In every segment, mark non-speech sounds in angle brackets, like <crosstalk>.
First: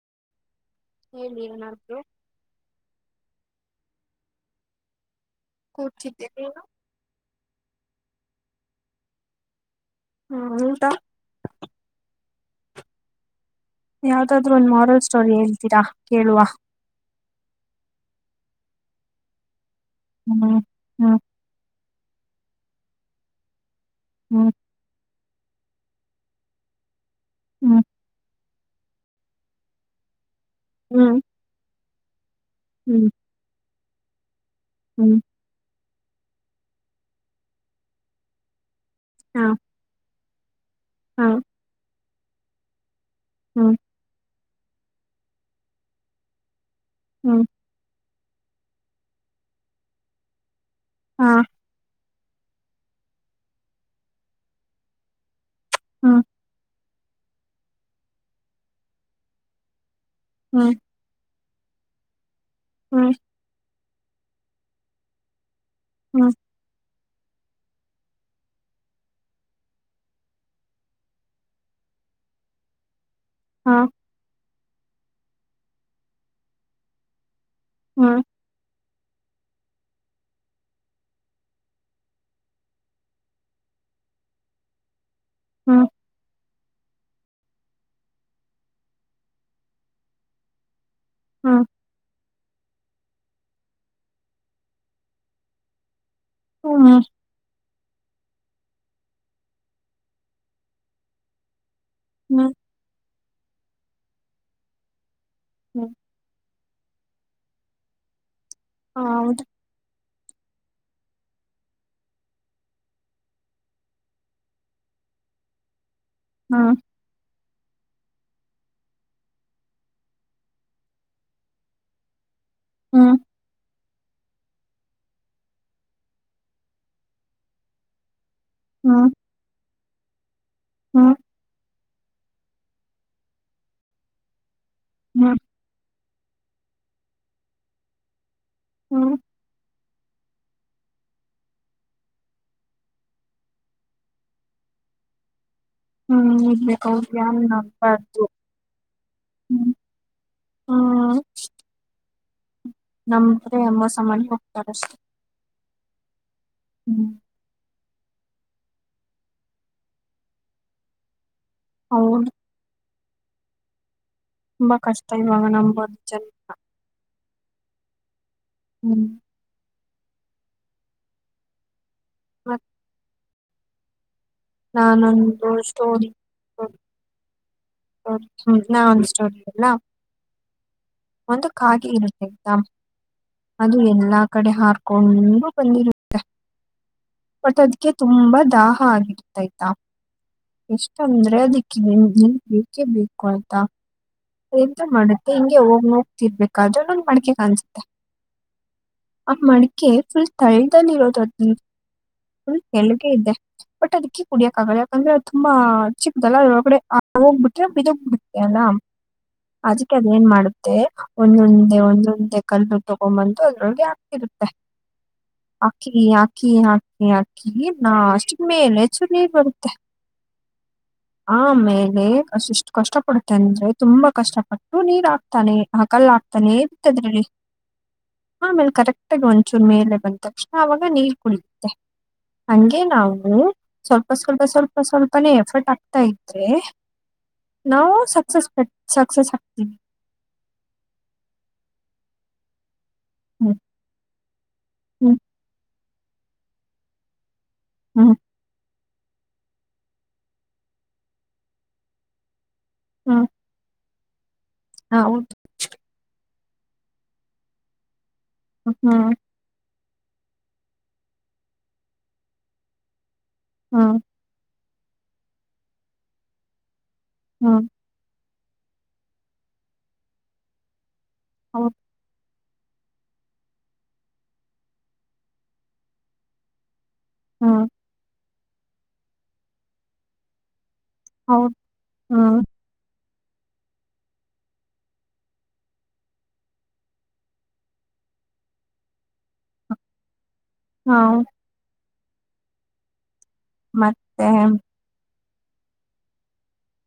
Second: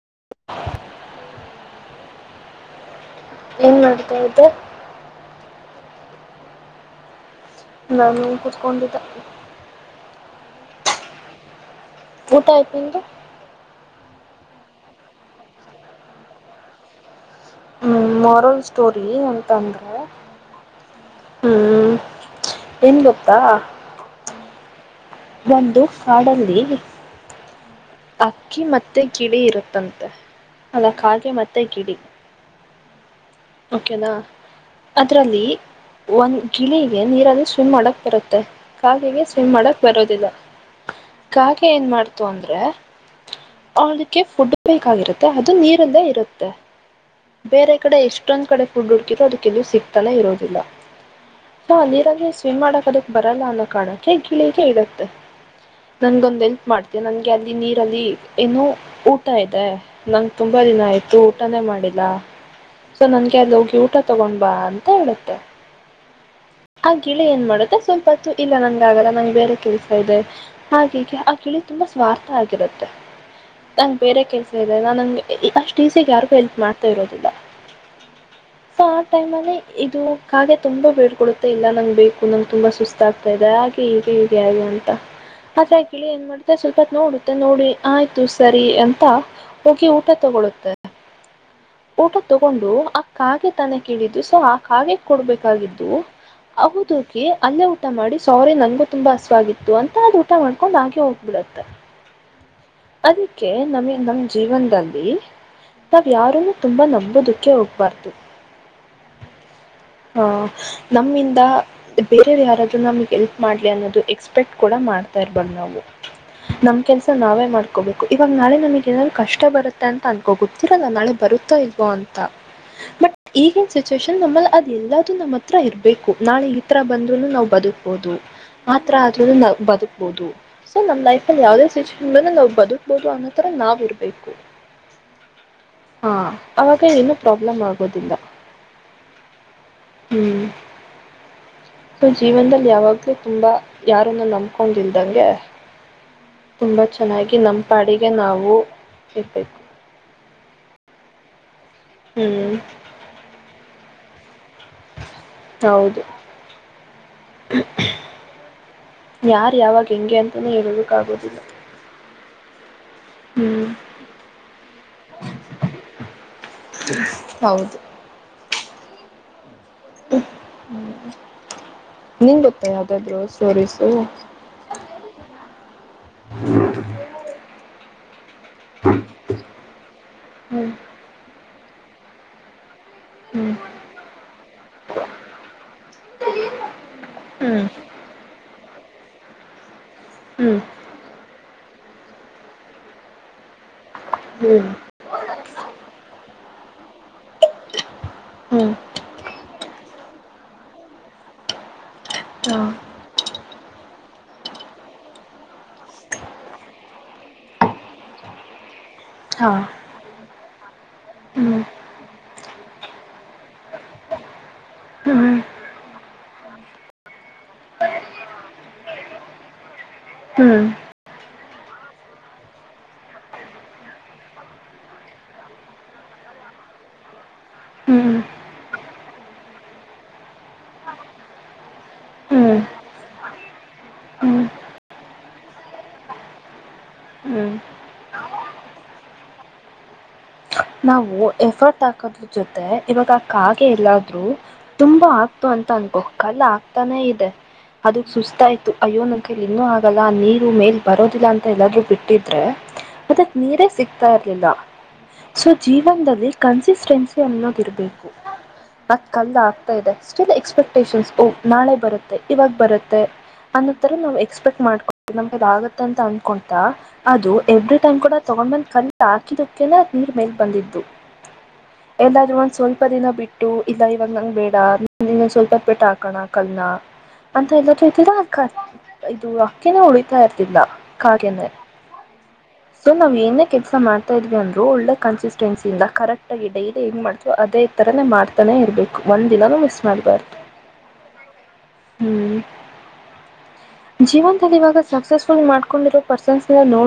ಹ್ಮ್ಮ್. ಹೇಳಿ ಏನಾದ್ರೂ. ಏನ್ ಮಾಡ್ತ ಇದು. ಕೂತಿದ್ದೆ ನೀನು. ನ ನೀ ಕುತ್ಕೊಂಡು ಇದ್ದೆ. ಹ್ಮ ಊಟ. ಊಟ ಆಯ್ತು ನಿಂದು. ಯಾವವು್ದಾದ್ರು ಒಂದು ಮಾರಲ್ ಸ್ಟೋರಿ ಹೇಳ್ತೀರಾ ಕೇಳುವ. ಹ್ಮ್ ಮಾರಲ್ ಸ್ಟೋರಿ ಎಂತ ಅಂದ್ರರು. ಹ್ಮ. ಹ್ಮ್ ಏನ್ ಗೊತ್ತಾ. ಹ್ಮ್ ಒಂದು ಕಾಡಲ್ಲಿ. ಹ್ಮ್. ಅಕ್ಕಿ ಮತ್ತೆ ಗಿಳಿ ಇರುತ್ತಂತೆ. ಅಲ್ಲ ಹ್ಮ್ ಹ್ಮ್ ಕಾಗೆ ಮತ್ತೆ ಗಿಳಿ. ಹ್ಮ್ ಓಕೆದಾ ಹ್ಮ್ ಅದ್ರಲ್ಲಿ ಒಂದ್ ಗಿಳಿಗೆ ನೀರಲ್ಲಿ ಸ್ವಿಮ್ ಮಾಡಕ್ ಬರುತ್ತೆ ಕಾಗಿಗೆ ಹಾ ಸ್ವಿಮ್ ಮಾಡಕ್ ಬರೋದಿಲ್ಲ ಹಾ ಕಾಗೆ ಏನ್ ಮಾಡ್ತ ತೊಂದ್ರೆ ಹ್ಮ್ ಆದಕ್ಕೆ ಫುಡ್ ಬೇಕಾಗಿರುತ್ತೆ ಅದು ನೀರಿಲ್ಲೇ ಇರುತ್ತೆ ಹ್ಮ್ ಬೇರೆ ಕಡೆ ಎಷ್ಟು ಇಷ್ಟೊಂದ್ ಕಡೆ ಫುಡ್ ಹುಡುಕಿದ್ರ ಅದಕ್ಕೆಲ್ಲವ ಸಿಗ್ತಾನ ಇರೋದಿಲ್ಲ ಹಾ ನೀರಲ್ಲಿ ಸ್ವಿಮ್ ಮಾಡಕ್ ಅದಕ್ ಬರಲ್ಲ ಅನ್ನೋ ಕಾರಣಕ್ಕೆ ಗಿಳಿಗೆ ಇಡತ್ತೆ ಹ್ಮ್ ನನ್ಗೊಂದ ಎಲ್ಪ್ ಮಾಡ್ತನಿ ನನ್ಗೆ ಅಲ್ಲಿ ನೀರಲ್ಲಿ ಏನ್ನು ಊಟ ಇದೆ ನಂಗೆ ತುಂಬಾ ಹ್ಮ್ ದಿನ ಆಯ್ತು ಊಟಾನೇ ಮಾಡಿ ಲ ಸೊ ಹ್ಮ್ ನನ್ಗೆ ಅಲ್ಲಿ ಹೋಗಿ ಊಟ ತಗೊಂಡ್ ಬಾ ಅಂತ ಹೇಳುತ್ತೆ ಹ್ಮ್ ಆ ಗಿಳಿ ಏನ್ ಮಾಡುತ್ತೆ ಸ್ವಲ್ಪತ್ತು ಇಲ್ಲ ನನ್ಗ ಆಗಲ್ಲ ನಂಗೆ ಬೇರೆ ಕೆಲ್ಸ ಇದೆ ಹಾಗೀಗೆ ಆ ಗಿಳಿ ತುಂಬಾ ಸ್ವಾರ್ಥ ಆಗಿರುತ್ತೆ ಹಾ ತಂಗ್ ಬೇರೆ ಕೆಲ್ಸ ನಾಂಗೆ ಅಷ್ಟು ಈಸಿಗೆ ಯಾರಿಗೂ ಹೆಲ್ಪ್ ಮಾಡ್ತಾ ಇರೋದಿಲ್ಲ ಹ್ಮ ಸೊ ಆ ಟೈಮ್ ಅಲ್ಲಿ ಇದು ಕಾಗೆ ತುಂಬಾ ಬೇಡ್ ಕೊಡುತ್ತೆ ಮ ಇಲ್ಲ ನಂಗ್ ಬೇಕು ನಂಗೆ ತುಂಬಾ ಸುಸ್ತ ಆಗ್ತಾ ಇದೆ ಹಾಗೆ ಹೀಗೆ ಹೀಗೆ ಹಾಗೆ ಅಂತ ಆದರೆ ಆ ಹ್ಮ್ ಗಿಳಿ ಮಾಡತ ಸ್ವಲ್ಪ ಒತ್ತು ನೋಡುತ್ತೆ ನೋಡಿ ಆಯ್ತು ಸರಿ ಅಂತ ಹೋಗಿ ಊಟ ತಗೊಳ್ಳುತ್ತುತ್ತದೆ ಹ್ಮ್ ಊಟ ತಗೊಂಡು ಅ ಕಾಗೆ ತನ ಕೇಳಿದ್ದು ಸೊ ಆ ಕಾಗೆ ಕೊಡ್ಬೇಕಾಗಿದ್ದು ಹ್ಮ್ ಹೌದಕಿ ಅಲ್ಲೇ ಊಟ ಮಾಡಿ ಸೌರಿ ನನ್ಗೂ ತುಂಬಾ ಹಸಾಗಿತ್ತು ಅಂತ ಅದು ಊಟ ಮಾಡ್ಕೊಂಡ್ ಹಾಗೆ ಹೋಗ್ಬಿಡತ್ತೆ ಹ್ಮ ಅದಕ್ಕೆ ನಮ ನಮ ಜೀವನದಲ್ಲಿ ಹ್ಮ್ ನಾವ್ ಯಾರನು ತುಂಬಾ ನಮ್ಮ ಓದಕ್ಕೆ ಹೋಗಬಾರದ್ದು ಹಾ ಹೌದು ಹ ನಮ್ಮಿಂದ ಬೇರೆಯವ್ ಯಾರಾದರು ನಮ್ಗ್ ಎಲ್ಪ್ ಮಾಡ್ಲಿ ಅನ್ನೋದು ಎಕ್ಸ್ಪೆಕ್ಟ್ ಕೂಡ ಮಾಡ್ತಾ ಇರ್ಬಾರದ್ ನಾವು ಹ್ಮ್ ನಮ್ ಕೆಲ್ಸ ನಾವೇ ಮಾಡ್ ಅಕೋಬೇಕು ಇವಾಗ ನಾಳೆ ನಮಗ್ ಏನಾದ್ ಕಷ್ಟ ಬರುತ್ತೆ ಅಂತ ಅನ್ಕೋ ಗೊತ್ತಿರಲ್ಲ ನಾಳೆ ಬರುತ್ತಾ ಇಲ್ವೋ ಅಂತ ಬಟ್ ಹ್ಮ್ ಈಗ ಸಿಚುುವೇೇಶನ್ ನಮ್ಮಲ್ಲಿ ಅದ ಎಲ್ಲದುು ನಮ್ಮ ಹತ್ರ ಇರ್ಬೇಕು ನಾಳ ಈ ತರ ಬಂದ್ರು ನಾವವು ಬದುಕ್ಬೋದು ಮಾತ್ರ ಹ್ಮ್ ಆಗ್ದ ಬದುಕು ಓದು ಸ ನಮ್ಮ ಹ್ಮ್ ಲೈಫ ಅ ಯಾವದೇ ಸಚ್ ನಾನಂನೊಬ್ ಬದುಕ್ಬೋದು ಅನ್ನೋ ತರ ನಾವ್ ಇರ್ಬೇಕು ಹ್ಮ್ ಹಾ ಅವಾಗ ಏನು ಪ್ರಾಬ್ಲಮ್ ಆಗೋದಿಲ್ಲ ಹಾ ಹ್ಮ್ ಸೊ ಜೀವನದಲ್ಲಿ ಯಾವಾಗ್ಲೂ ತುಂಬಾ ಯಾರನ್ನ ನಂಬಕೊಂಡಲ್ದಂಗೆ ಹ್ಮ್ ಇರ್ಬೇಕ್ ಹೌದು ಯಾರ್ ನಮ್ಮ ಪಡಿಗೆ ನವು ಇರ್ಬೇಕು ಹ್ಮ್ ಹ್ಮ್ ನಂದ್ರೆ ಮೋಸ ಮಾಡಿ ಹೋಗ್ತಾರಷ್ಟೆ ಹೌದು ಹ್ಮ್ ಯಾರ್ ಯಾವಾಗ ಹೆಂಗೆ ಅಂತಾನೇ ಹೇಳೊದುಕ್ಕೆ ಆಗೋದಿಲ್ಲ ಹೌದು ಹ್ಮ್ ತುಂಬಾ ಕಷ್ಟ ಈವಾಗ ನೋಂಬೋದು ಜನನ ಹೌದು ಹ್ಮ್ ನಿಂಗ್ ಮತ್ ಗೊತ್ತಾ ಯಾವ್ದಾದ್ರು ಸ್ಟೋರೀಸು ನಾನೊಂದು ತೋರಿ ಹ್ಮ್ ನನ್ ಒಂದ್ ಸ್ಟೋರಿ ಹೇಳಲಾ ಹ್ಞೂ ಒಂದ್ ಕಾಗೆ ಇರುತ್ತೆ ಆಯ್ತಾ ಹ್ಞೂ ಅದು ಎಲ್ಲಾ ಕಡೆ ಹಾರ್ಕೊಂಡು ಬಂದಿರುತ್ತೆ ಬಟ್ ಹ್ಞೂ ಅದಕ್ಕೆ ತುಂಬಾ ದಾ ಆಗಿತ್ ಆಯ್ತಾ ಹ್ಞೂ ಎಷ್ಟ ಅಂದ್ರೆ ಅದಿಕ್ಕೆ ನೀರ್ ಬೇಕೇ ಬೇಕು ಆಯ್ತಾ ಹ್ಞೂ ಎಂತ ಮಾಡುತ್ತೆ ಹಿಂಗೆ ಹೋಗಿ ನೋಡ್ತಿರಬೇಕು ಕಜ ಮಾಡಿಕೆ ಕಾಣಿಸತೆ ಹ್ಞೂ ಅ ಮಡಿಕೆ ಮಡಿಕೆ ಫುಲ್ ತಳ್ದಲ್ಲಿ ಇರೋದು ಫುಲ್ ಹಾಂ ಕೆಳಗೆ ಇದೆ ಬಟ್ ಅದ್ಕ್ಕಿ ಕುಡಿಯಕ್ಕೆ ಆಗಲ್ಲ ಯಾಕಂದ್ರೆ ಅದು ತುಂಬಾ ಚಿಕ್ದಲ್ಲ ಅದ್ರೊಳಗಡೆ ಹೋಗ್ಬ ಬಿಟ್ರೆ ಬಿದೋಗಿ ಬಿಡ್ತೀಯಲ್ಲ ಹಾಂ ಅದಿಕ್ಕೆ ಅದ ಏನ್ ಮಾಡ ಹ್ಞೂ ಒಂದೊಂದೆ ಒಂದೊಂದೆ ಕಲ್ಲು ತಗೊಂಬಂತು ಅದ್ರೊಗೆ ಹಾಕಿರುತ್ತೆ ಹಾಕಿ ಹಾಕಿ ಹಾಕಿ ಹಾಕಿ ನಾ ಅಷ್ಟ ಮೇಲೆ ಚೂರು ನೀರ್ ಬರುತ್ತೆ ಹ್ಞೂ ಹ್ಞೂ ಆಮೇಲೆ ಅಷ್ಟಷ್ಟು ಕಷ್ಟ ಪಡುತ್ತೆ ಅಂದ್ರೆ ತುಂಬಾ ಕಷ್ಟಪಟ್ಟು ನೀರ್ ಹಾಕ್ತಾನೆ ಆ ಕಲ್ಲ ಹಾಕ್ತಾನೆ ಅದ್ರಲ್ಲಿ ಹ್ಞೂ ಆಮೇಲೆ ಕರೆಕ್ಟಗ ಒಂದಚೂರು ಮೇಲೆ ಬಂದ ತಕ್ಷಣ ಅವಾಗ ನೀರ್ ಕಕುಡಿಯುತ್ತೇ ಹ್ಞೂ ಹಂಗೆ ನಾವು ಸ್ವಲ್ಪ ಹ್ಞೂ ಹ್ಞೂ ಸ್ವಲ್ಪ ಸ್ವಲ್ಪ ಸ್ವಲ್ಪನೇ ಎಫರ್ಟ್ ಆಗ್ತಾ ಇದ್ರೆ ಹ್ಞೂ ನಾವು ಸಕ್ಸಸ್ ಸಕ್ಸಸ್ ಆಗ್ತೀವಿ ನಾವು ಎಫರ್ಟ್ ಹಾಕೋದ್ರ ಜೊತೆ ಇವಾಗ ಹ್ಮ್ ಕಾಗೆ ಎಲ್ಲಾದ್ರೂ ತುಂಬಾ ಹ್ಮ್ ಆಗ್ತು ಅಂತ ಅನ್ಕೋ ಕಲ್ಲು ಆಗ್ತಾನೆ ಇದೆ ಅದು ಹ್ಮ್ ಸುಸ್ತಾಯ್ತು ಅಯ್ಯೋ ನನ್ ಕೈಯಲ್ಲಿ ಏನು ಆಗಲ್ಲ ನೀರು ಮೇಲ್ ಬರೋದಿಲ್ಲ ಅಂತ ಎಲ್ಲಾದರೂ ಬಿಟ್ಟಿದ್ರೆ ಹ್ಮ್ ಅದಿಕ್ಕೆ ನೀರೇ ಸಿಕ್ ತ್ತ ಇರಲಿಲ್ಲ ಹೌದು ಸೊ ಜೀವನದಲ್ಲಿ ಕನ್ಸಿಸ್ಟೆನ್ಸಿ ಅನ್ನೋದ ಇರಬೇಕು ಅದು ಹ್ಮ್ ಕಲ್ಲು ಇದೆ ಸ್ಟಿಲ್ ಎಕ್ಸ್ಪೆಕ್ಟೇಷನ್ಸ್ ಓಹ್ ನಾಳೆ ಬರುತ್ತೆ ಇವಾಗ ಬರುತ್ತೆ ಅನ್ನೋ ತರ ಹ್ಮ್ ನಾವು ಎಕ್ಸ್ಪೆಕ್ಟ್ ಮಾಡ್ ನಮ್ಮ ಕೈಯಲ್ಲಿ ಆಗತ್ತ ಅಂತ ಅನ್ಕೊಂತಾ ಅದು ಹ್ಮ್ ಎವ್ರಿ ಟೈಮ್ ಕೂಡ ತೊಗೊಂಡು ಬಂದು ಕಲ್ಲು ಹಾಕಿದಿಕೆನೆ ನೀರ್ ಮೇಲೆ ಬಂದಿದ್ದು ಹೌದ್ ಎಲ್ಲಾದ್ರೂ ಒಂದು ಸ್ವಲ್ಪ ದಿನ ಬಿಟ್ಟು ಇಲ್ಲ ಇವಾಗ ನಂಗ ಬೇಡ ಸ್ವಲ್ಪ ಹೊತ್ತು ಬಿಟ್ಟು ಹಾಕೋಣ ಕಲ್ಲ ಅಂತ ಹ್ಮ್ ಎಲ್ಲಾದ್ರು ಇದು ಹಕ್ಕಿನು ಉಳಿತಾ ಇರ್ತಿಲ್ಲ ಕಾಗೆನೇ ಹೌದು ಹ್ಮ್ ನಾವು ಏನೇ ಕೆಲಸ ಮಾಡ್ತಾ ಇದ್ವಿ ಅಂದ ದು ಒಳ್ಳೆ ಕನ್ಸಿಸ್ಟೆನ್ಸಿಯಯಿಂದ ಕರೆಕ್ಟಾಗಿ ಡೈಲಿ ಹೆಂಗಂ ಮಾಡ್ತೋ ಅದೇ ಥರ ಮಾಡ್ತಾನೇ ಇರಬೇಕು ಒಂದ ದಿನೂ ಮಿಸ್ ಮಾಡಬಾರ್ದು ಹ್ಮ ಹ್ಮ್ ಮತ್ತೆ ಜೀವನದಲ್ಲಿ ಇವಾಗ ಸಕ್ಸಸ್ ೊ ಮಾಡ್ಕೊಂಡಿರೋ ಪರ್ಸನ್ಸ್ ಎಲ್ಲ ನೋ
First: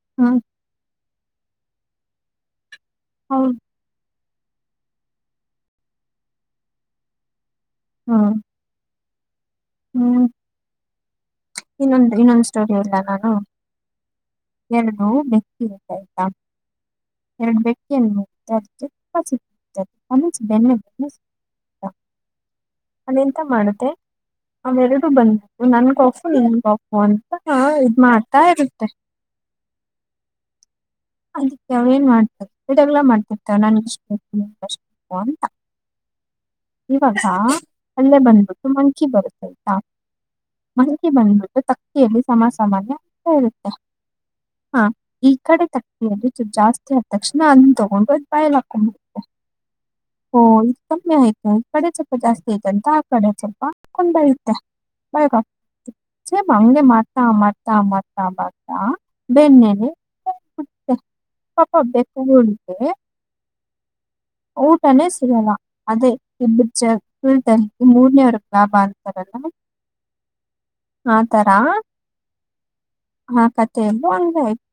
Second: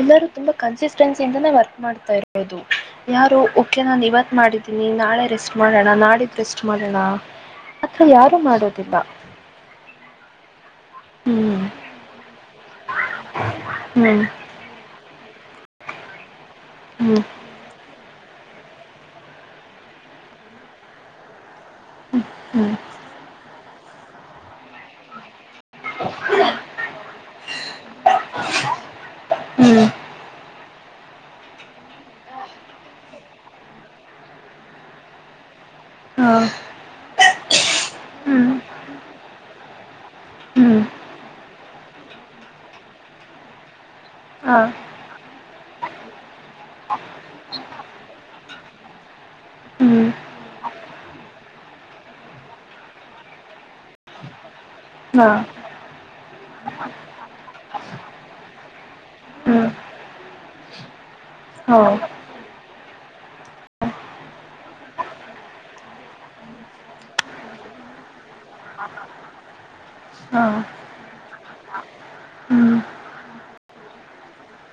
ಎಲ್ಲರೂ ಹ್ಮ್ ತುಂಬಾ ಕನ್ಸಿಸ ಸ್ ಇಿಂದೇವರ್ ಮಾಡ್ತಾ ಇರೋದು ಯಾರು ಹೌದ್ ಓಕೆ ನನ್ು ಇವತ್ತು ಮಾಡಿದ್ದೀನಿ ನಾಳೆ ರೆಸ್ಟ್ ಮಾಡೋಣ ನಾಡಿದ್ದು ರೆಸ್ಟ್ ಮಾಡೋಣ ಅಥ ಯಾರು ಹ್ಮ್ ಮಾಡೋದಿಲ್ಲ ಹ್ಮ್ ಹ್ಮ್ ಇನ್ನೊಂದ ಇನ್ನೊಂದ್ ಸ ಇಲ್ಲ ನಾನು ಹ್ಮ್ ಏನ ಮೆಕ್ಕಿಾಯ್ತಾ ಹ್ಮ್ ಎರಡು ಬೆೇಕ ಎನು ಬೆ ಹ್ಮ್ ಅದ ಎಂತ ಮಾಡುತ್ತೆ ಆಮೆಲೆಡುೂ ಬಂದ ನನ್ಕೋ ನ್ ಬಪ್ಪ ಅಂತ ಹ ಇದ್ ಮಾಡ್ತಾ ಇರುತ್ತೆ ಹ್ಮ್ ಅದಕ್ಕೆ ಅವ್ ಏನ್ ಮಾಡ್ತವ ಇದಾಗಲ್ಲಾ ಮಾಡ್ತಿರ್ತಾವ ನನ್ಗೆಷ್ಟಷ್ಟು ಅಂತ ಹಾ ಇವಾಗ ಅಲ್ಲೇ ಹ್ಮ್ ಬಂದ್ಬಿಟ್ಟು ಮಂಕಿ ಬರುತ್ತಯ್ತಾ ಹ್ಮ್ ಮಂಕಿ ಬಂದ್ಬಿಟ್ಟು ತಕ್ಕಿಯೆಯಲ್ಲಿ ಸಮಸಮಾನ ಆಗ್ತಾ ಇರುತ್ತೆ ಹಾ ಕಡೆ ತಕ್ತದು ಜಾಸ್ತಿ ಆದ ತಕ್ಷಣ ಅದ ತಗೊಂಡು ಅದ್ ಬಯಲ್ ಹಾಕೊಂಡ್ಬೋಗೆ ಹ್ಮ್ ಓ ಇದು ಕಮ್ಮಿ ಆಯ್ತು ಕಡೆ ಸ್ವಲ್ಪ ಜಾಸ್ತಿ ಐತೆಂತ ಆ ಕಡೆ ಸ್ವಲ್ಪ ಕಂಬಯತೆೆ ಹಾ ವಕ ೇ ಹಂಗಗೆ ಮಾಡ್ತಾ ಮಾಡ್ತಾ ಮಾಡ್ತಾ ಮಾಡ್ತಾ ಹ್ಮ್ ಬೆನ್ನೆನೆ ಪಾಪ ಹೋ ಅಭ್ಯಾಸ ಹೇಳಿ ಊಟನೇ ಸಿರಲ ಅದೇ ಇಬ್ಬ ಜದಲ್ಲಿ ಮೂರನೇವರ್ ಲಾಭ ಆತಾರಲ್ಲ ಹಾ ಆ ತರ ಹ್ಮ್ ಆ ಕಥೆಯಲ್ಲೂ ಅಂಗ ಆಯ್ತು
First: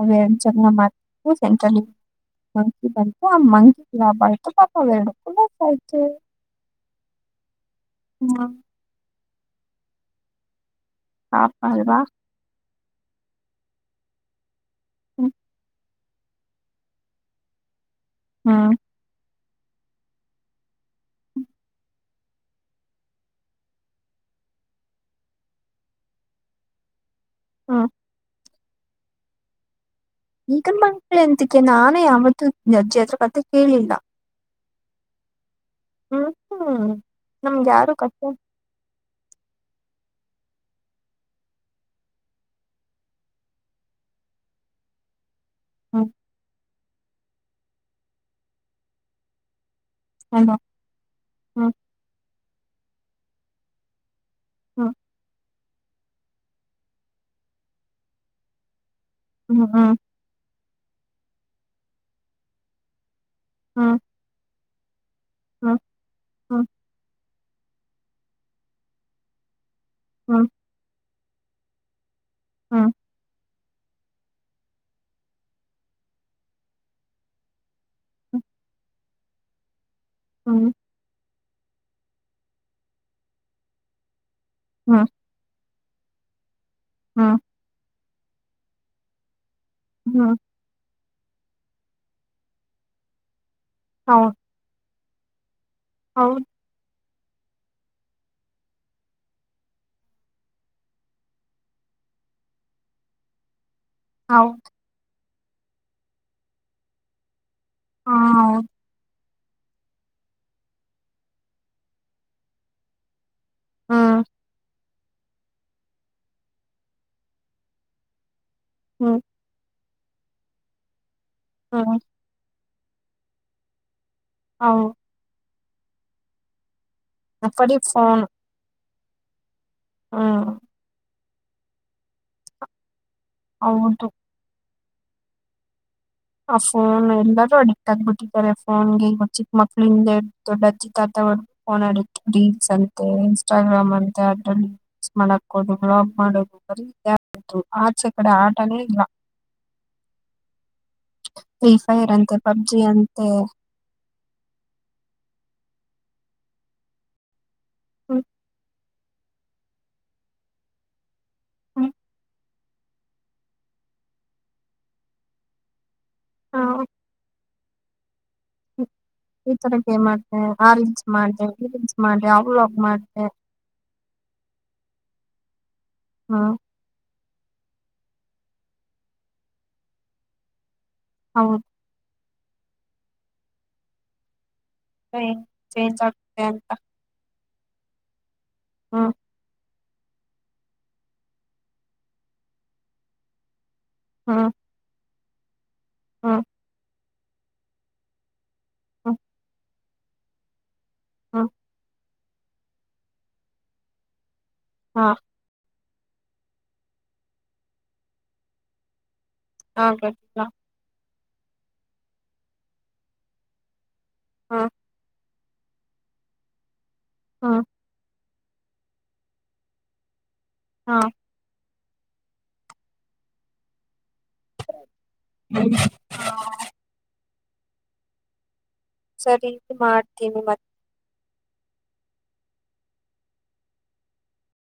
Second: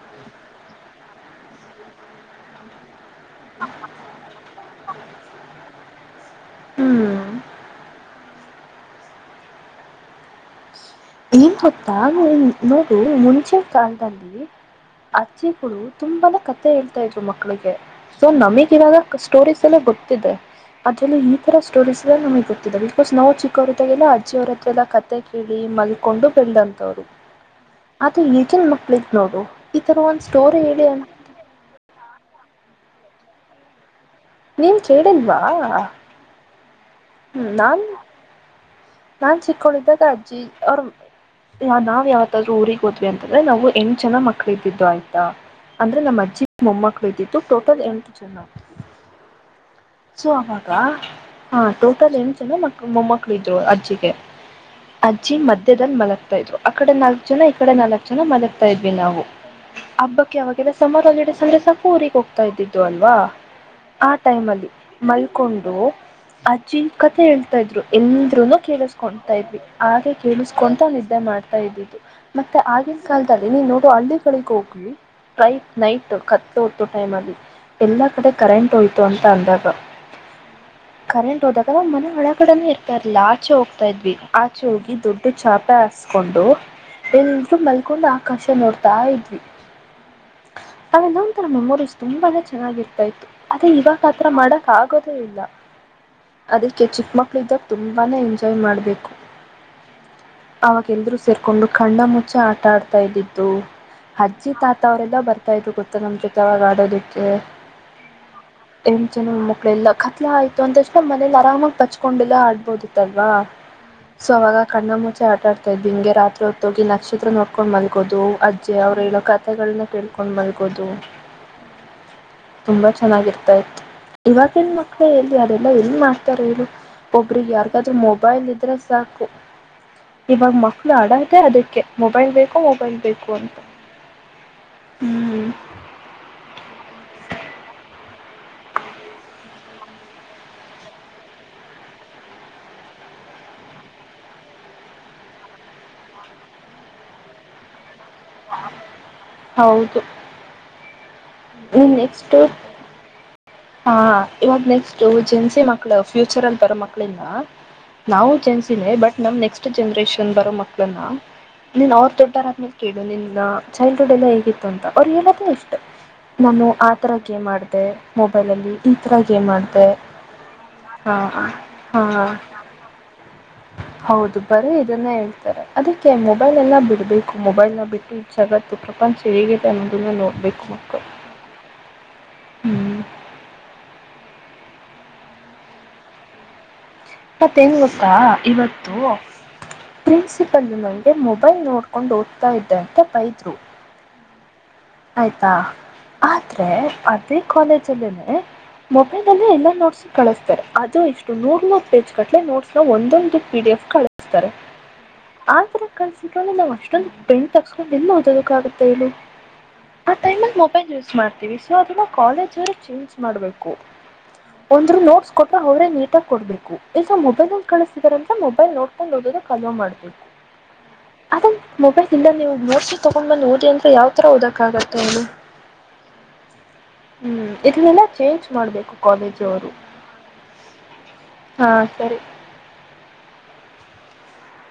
ಅವ ಎರಡು ಜ ಮು ಸೆಂಟ್ರಲ್ಲಿ ಮಂಕಿ ಬಂತು ಆ ಮಂಂಗಿ ಗ ಲಾಭ ಆಯತು ಪಾಪ ಎರಡಕ್ಕೂ ಆಯ್ತು ಹ್ಮ್ ಹ ಹಮ್ಮ ಏನ್ ಪಾಪ ಗೊತ್ತಾ ಅಲ್ವಾ ನೋವು ಮುಂಚೆ ಕಾಲದಲ್ಲಿ ಹ್ಮ್ ಆಚಿ ಕೊು ತುಂಬಾನೇ ಕತೆೆ ಹೇಳ್ತಾ ಇದ್ರು ಮಕ್ಕಳಿಗೆ ಸೊ ನಮಿ ಹ್ಮ್ ಕೆಾಗ ಸ್ಟೋರೀಸ್ ಎಲ್ಲ ಗೊತ್ತಿದೆ ಅದರಲ್ಲಿ ಈ ತರ ಸ್ಟೋರೀಸ್ ಎಲ್ಲ ನಮಗೆ ಗೊತ್ತಿದೆ ಬಿಕಾಸ್ ನಾವು ಚಿಕ್ಕವ್ರ ಹತೆಾಗೆಲ್ಲ ಅಜ್ಜಿ ಅವರ ಹತ್ರ ಎಲ್ಲ ಕತೆ ಕೇಳಿ ಮ ಕೊಂಡು ತಿಂದಂತವರಿ. ಹ್ಮ್ <unintelligible> ಪ್ಲೀಸ್ ನೋಡು. ತರ ಒಂದ್ ಸ್ಟೋರಿ ಈಗನ್ ಹೇಳಿ ಅಂತ ಮಂಕ್ಳ ಅಂತಿಕ ನಾನೇ ಯಾವತ್ ಅಜ್ಜಿ ಹತ್ರಾ ಕಥೆ ಕೇಳಿಲ್ಲಾ. ನೀವ ಕೇಳಿಲ್ವಾ. ಹಾ. ಹ್ಮ. ನಮ್ಗೆ ಯಾರು ಕಥೆ. ನಾನ್ ಚಿಕ್ಕೊಳ್ಳ ಇದ್ದಾಗ ಅಜ್ಜಿ ಅವ್ರ ನಾವ್ ಯಾವತಾದ್ರು ಊರಿಗೆ ಹೋದ್ವಿ ಅಂತಂದ್ರೆ ನಾವು ಎಂತ ಜನ ಮಕ್ಳ ಇದ್ದಿದ್ದು ಆಯ್ತಾ. ಅಂದ್ರೆ ಹ್ಮ್ ನಮ್ಮ ಅಜ್ಜಿ ಮೊಮ್ಮಕ್ಕಳು ಇದ್ದಿದ್ದು ಟೋಟಲ್ ಎಂಟ ಜನ. ಸೊ ಅಲ್ವಾ ಅವಾಗ ಹಾ ಹ್ಮ್ ಟೋಟಲ್ ಎನ್ ಮಕ್ ಮೊಮ್ಮಕ್ಕಳ ಇದ್ರು ಅಜ್ಜಿಗೆ. ಹ್ಮ್ ಅಜ್ಜಿ ಮಧ್ ದಲ್ಲಿ ಮಲಗ್ತಾ ಇದ್ರು ಅ ಕಡೆ ನಾಲ್ಕ್ ಜನ ಈ ಕಡೆ ನಾಲ್ಕ್ ಜನ ಮಲಗ್ತಾ ಇದ್ ವಿ ನಾವು ಹ್ಮ್ ಹ್ಮ್ ಹಬ್ಬಕ್ಕೆ ಅವ ಈಗ ಸಮ್ಮರ್ ಹಾಲಿಡೇಸ್ ಅಂದ್ರೆ ಅದು ಸ್ವಂತ ಊರಿಗೆ ಹೋಗ್ತಾ ಇದ್ದಿದ್ದು ಅಲ್ವಾ. ಹ್ಮ್ ಆ ಟೈಮ್ ಅಲ್ಲಿ. ಮಲ್ಕೊಂಡು ಹ್ಮ್ ಹ್ಮ್ ಅಜ್ಜಿ ಕಥೆ ಹೇಳ್ತ ತಾ ಇದ್ರು ಏನ್ದ್ರಿಂದ ಕೇಳಿಸಕೊತಾ ಇದ್ವಿ. ಹಾಗೆ ಹ್ಮ್ ಕೇಳಿಸಕೊಂತ ನಿದ ದ್ದೆ ಮಾಡ್ತಾ ಇದ್ದಿದ್ದು. ಮತ್ತೆ ಹ್ಮ್ ಆಗಿನ ಕಾಲದಲ್ಲಿ ನೀನು. ಹಳ್ಳಿ ಕಡೆಗೆ ಹೋಗ್ವಿ ರೈ ನೈಟ್ ಕತ್ತ ಹತೋ ಟೈಮ್ ಅಲ್ಲಿ. ಎಲ್ಲಾ ಕಡೆ ಕರೆಂಟ್ ಹೋಯ್ ತು ತಂದಾಗ. ಹ್ಮ್. ಕರೆಂಟ್ ಹೋದಾಗ ಮನೆ ಒಳಗಡೆನೆೇ ಇರ್ತಾ ಇಲಿಲ್ಲ ಆಚೆ ಹೋಗ್ತಾ ಇದ್ವಿ. ಆಚೋಹೋಗಿ ಹ್ಮ್ ದೊಡ್ಡ ಛಾಪೆ ಹಾಸ್ ಸ ಕೊಂಡು. ಹ್ಮ್ ಎಲ್ರೂ ಮಲ್ಕೊಂಡ ಆ ಕಾಶಾ ನೋಡ್ತಾ ಇದ್ವಿ. ಹ್ಮ್ ಆಲ್ಲ ಒಂಥರ ಮೆಮೊರೀ ತುಂಬಾನೇ ಚೆನ್ನಾಗಿ ಇರ್ತಾ ಇತ್ತು. ಅದೇ ಇವಾಗ ಆ ಹೌದು ತರಾ ಮಾಡಕ್ ಆಗೋದೇ ಇಲ್ಲ ಹೌದು ಅದಕ್ಕೆ ಚಿಕ್ಕಮಕ್ಕ ಳಾಗ ತುಂಬಾನೇ ಎಂಜಾಯ್ ಮಾಡ್ಬೇಕು ಅವಾಗ ಎಲ್ರೂ ಸೇರ್ಕೊಂಡು ಕಣ್ಣ ಮುಚ್ಚೆ ಆಟ ಆಡ್ತಾ ಇದ್ದಿದ್ದು ಅಜ್ಜಿ ಹೌದು ತಾತ ಅವರೆಲ್ಲ ಬರ್ತಾರೆ ದು ಗೊತ್ತ ನಮ್ ಜೊತೆ ಅವಾಗ ಆಡೋದಕ್ಕೆ ಹಾ ಹೌದು ಹ ಜನ ಅಳೆಲ್ಲ ಕತ್ಲ ಆಯ್ತು ಅಂತಷ್ಟ ನಮ್ಮ ಮನೇಲಿ ಆರಾಮಾಗಿ ಪಚ್ಕೊಂಡೆಲ್ಲ ಆಡ್ಬೋದಿತ್ತಲ್ವ ಹ್ಮ್ ಸೊ ಅವಾಗ ಕಣ್ಣ ಮುಟ್ಟ ಆಟ ಆಡ್ತಾ ಇದ್ವಿಗೆಾತ್ರಿ ಹೊತ್ತೋಗಿ ನಕ್ಷತ್ರ ನೋಡ್ಕೊಂಡು ಮಲ್ಗೋದು ಅ ಅವರು ಹ್ಮ್ ಹೇಳೋ ಕತೆೆಗಳನ್ನ ತಿಳ್ಕೊಂಡು ಮಲ್ಗೋದು ಹ್ಮ ತುಂಬಾ ಚೆನ್ನಾಗಿರ್ತಾ ಇತ್ತು ಇವಾಗನ್ ಹೌದು ಮಕ್ಳು ಎಲ್ಲಿ ಯಾರ ಎಲ್ಲ ಎಲ್ಲಿ ಮಾಡ್ತಾರೆನು ಒಬ್ರ ಬರೀ ಯಾರ್ದ್ರೂ ಫೋನ್ ಮೊಬೈಲ್ ಇದ್ರ ಚಾಕು ಹ್ಮ್ ಇವಾಗ ಮಕ್ಕಳು ಅಡ ಅದಕ್ಕೆ ಮೊಬೈಲ್ ಬೇಕು ಮೊಬೈಲ್ ಬೇಕು ಅಂತ ಹೌದುು ಹ್ಮ್ ಆ ಫೋನ್ ಎಲ್ಲರೂ ಅಡಿಕ್ಟ್ ಆಗ್ಬಿಟ್ಟಿದ್ದಾರೆ ಫೋನ್ಗೆ ಈಗ ಚಿಕ್ಕ ಮಕ್ಳಿಂದ ದೊಡ್ಡ ಅಚ್ಚಿ ತಾತ ಫೋನ್ ಅಡಿಕ್ಟ್ ರೀಲ್ಸ್ ಅಂತೆ ಇನ್ಸ್ಟಾಗ್ರಾಮ್ ಅಂತೆ ಅದ್ರಲ್ಲಿಸ್ ಮಾಡಕೋದು ವ್ಲಾಗ್ ಮಾಡೋದು ಬರೀ ಅಡೆ ಆಟನ ಇಲ್ಲ ಹೌದು ಫ್ರೀ ನೀನ್ ಫೈರ್ ನೆಕ್ಸ್ಟ್ ಅಂತೆ ಪಬ್ಜಿ ಅಂತೆ ಹಾ ಇವಾಗ ನೆಕ್ಸ್ಟ್ ಜೆನ್ಸಿ ಮಕ್ಳ ಫ್ಯೂಚರ್ ಅಂತರ ಮಕ್ಕಳಿಂದ ನಾವು ಚೆನ್ಸಿದವೆ ಬಟ್ ನಮ್ಮ ನೆಕ್ಸ್ಟ್ ಜನ್ರೇಷನ್ ಬರೋ ಮಕ್ಳನ್ನ ನೀನ್ ಅವ್ರ ದೊಡ್ಡರ್ಮ ಕೇಳಡು ನಿನ್ನ ಚೈಲ್ಡ್ಡ್ ಎಲ್ಲ ಹೇಗಿತ್ತು ಅಂತ ಅವ್ರು ಹೇಳೋದ್ ಇಷ್ಟ ನಾನ ಆ ತರಕ್ಕೆ ಮಾಡ್ ಮತ್ತು ಈ ತರಕ್ಕೆ ಏ ಮಾಡ್ತೆ ಆ ರೀಂಸ್ ಹಾ ಮಾಡ್ದ ಈ ರೀನ್ಸ್ ಹಾ ಮಾಡ್ದ ಅವಲಾಗ ಮಾಡ್್ದ ಹೌದು ಬರೀ ಇದನ್ನೇ ಹೇಳ್ತಾರೆ ಅದಕ್ಕೆ ಹ್ಮ್ ಮೊಬೈಲ್ ಎಲ್ಲ ಬಿಡ್ಬೇಕು ಮೊಬೈಲ್ನ ಬಿಟ್ಟು ಜಗತ್ತು ಪ್ರಪಂಚ ಹೇಗಿದೆ ಅನ್ನೋದನ್ನ ನೋಡಬೇಕು ಮಕ್ಕಳು ಹೌದ ಹ್ಮ್ <unintelligible> <inaudible> ಮತ್ತೆ ಏನ್ ಗೊತ್ತಾ ಇವತ್ತು ಹ್ಮ್ ಪ್ರಿನ್ಸಿಪಲ್ ನಂಗೆ ಮೊಬೈಲ್ ನೋಡ್ಕೊಂಡು ಓದ್ತಾ ಇದ್ದ ಅಂತ ಬೈದ್ರು ಹಾ ಆಯ್ತಾ ಆದ್ರೆ ಅ ಕಾಲಜಲ್ಲನೆ ಹ್ಮ್ ಮೊಬೈಲ್ ಅಲ್ಲ ಎಲ್ಲ ನೋಡಸ್ ಕಳಸ್ತಾರೆ ಇದು ಇಷ್ಟು ನೋಡ್ ಹ್ಮ್ ನೂರ್ ಮೂವತ್ತ್ ಪೇಜ್ ಕಟ್ಲೆ ನೋಟ್ಸ್ ನ ಒಂದೊಂದು ಪಿಡಿಎಫ್ ಹಾ ಆದ್ರ ಕನ್ಸಟ್ಕೊಂಡ್ರೆ ನಾವ್ ಅಷ್ಟೊಂದು ಪ್ರಿಂಟ್ ತಕ್ಸ್ಕೊಂಡು ಇಲ್ಲ ಓದೋದಕ್ಕ ಆಗುತ್ತೆ ಹೇಳಿ ಆ ಟೈಮ್ ಆಗದಿಲ್ಲ ಅಲ್ಲಿ ಮೊಬೈಲ್ ಯೂಸ್ ಮಾಡ್ತೀವಿ ಸೊ ಅದವಾ ಕಾಲೇಜ್ ಅವರು ಚೇಂಜ್ ಮಾಡ್ಬೇಕು ಹ್ಮ್ ಒಂದರು ನೋಟ್ಸ್ ಕೊಟ್ಟ ಅವರೇ ನೀಟಾಗಿ ಕೊಡ್ಬೇಕು ಈ ಹ್ಮ್ ಮೊಬೈಲಲ್ಲಿ ಕಳಿಸ್ತಿದಿದ್ದಾರೆ ಮೊಬೈಲ್ ನೋಡ್ಕೊಂಡ್ ಓದುವುದಕ್ಕೆ ಹಲೋ ಮಾಡಬೇಕು ಅದೇ ಮೊಬೈಲ್ ಇಂದ ನೀವು ನೋಡ್ಸ ತೊಗೊಂಡ್ಂದ್ ಓದಿ ಅಂದ್ರೆ ಯಾವ ತರ ಆಗುತ್ತೆ ಹೇಳು ಹಾ ಹ್ಮ್ ಇದುನ್ನಲ್ಲ ಚೇಂಜ್ ಮಾಡಬೇಕು ಸರಿ ಕಾಲೇಜವರು ಇದು ಮಾಡ್ತೀನಿ. ಹಾ ಸರಿ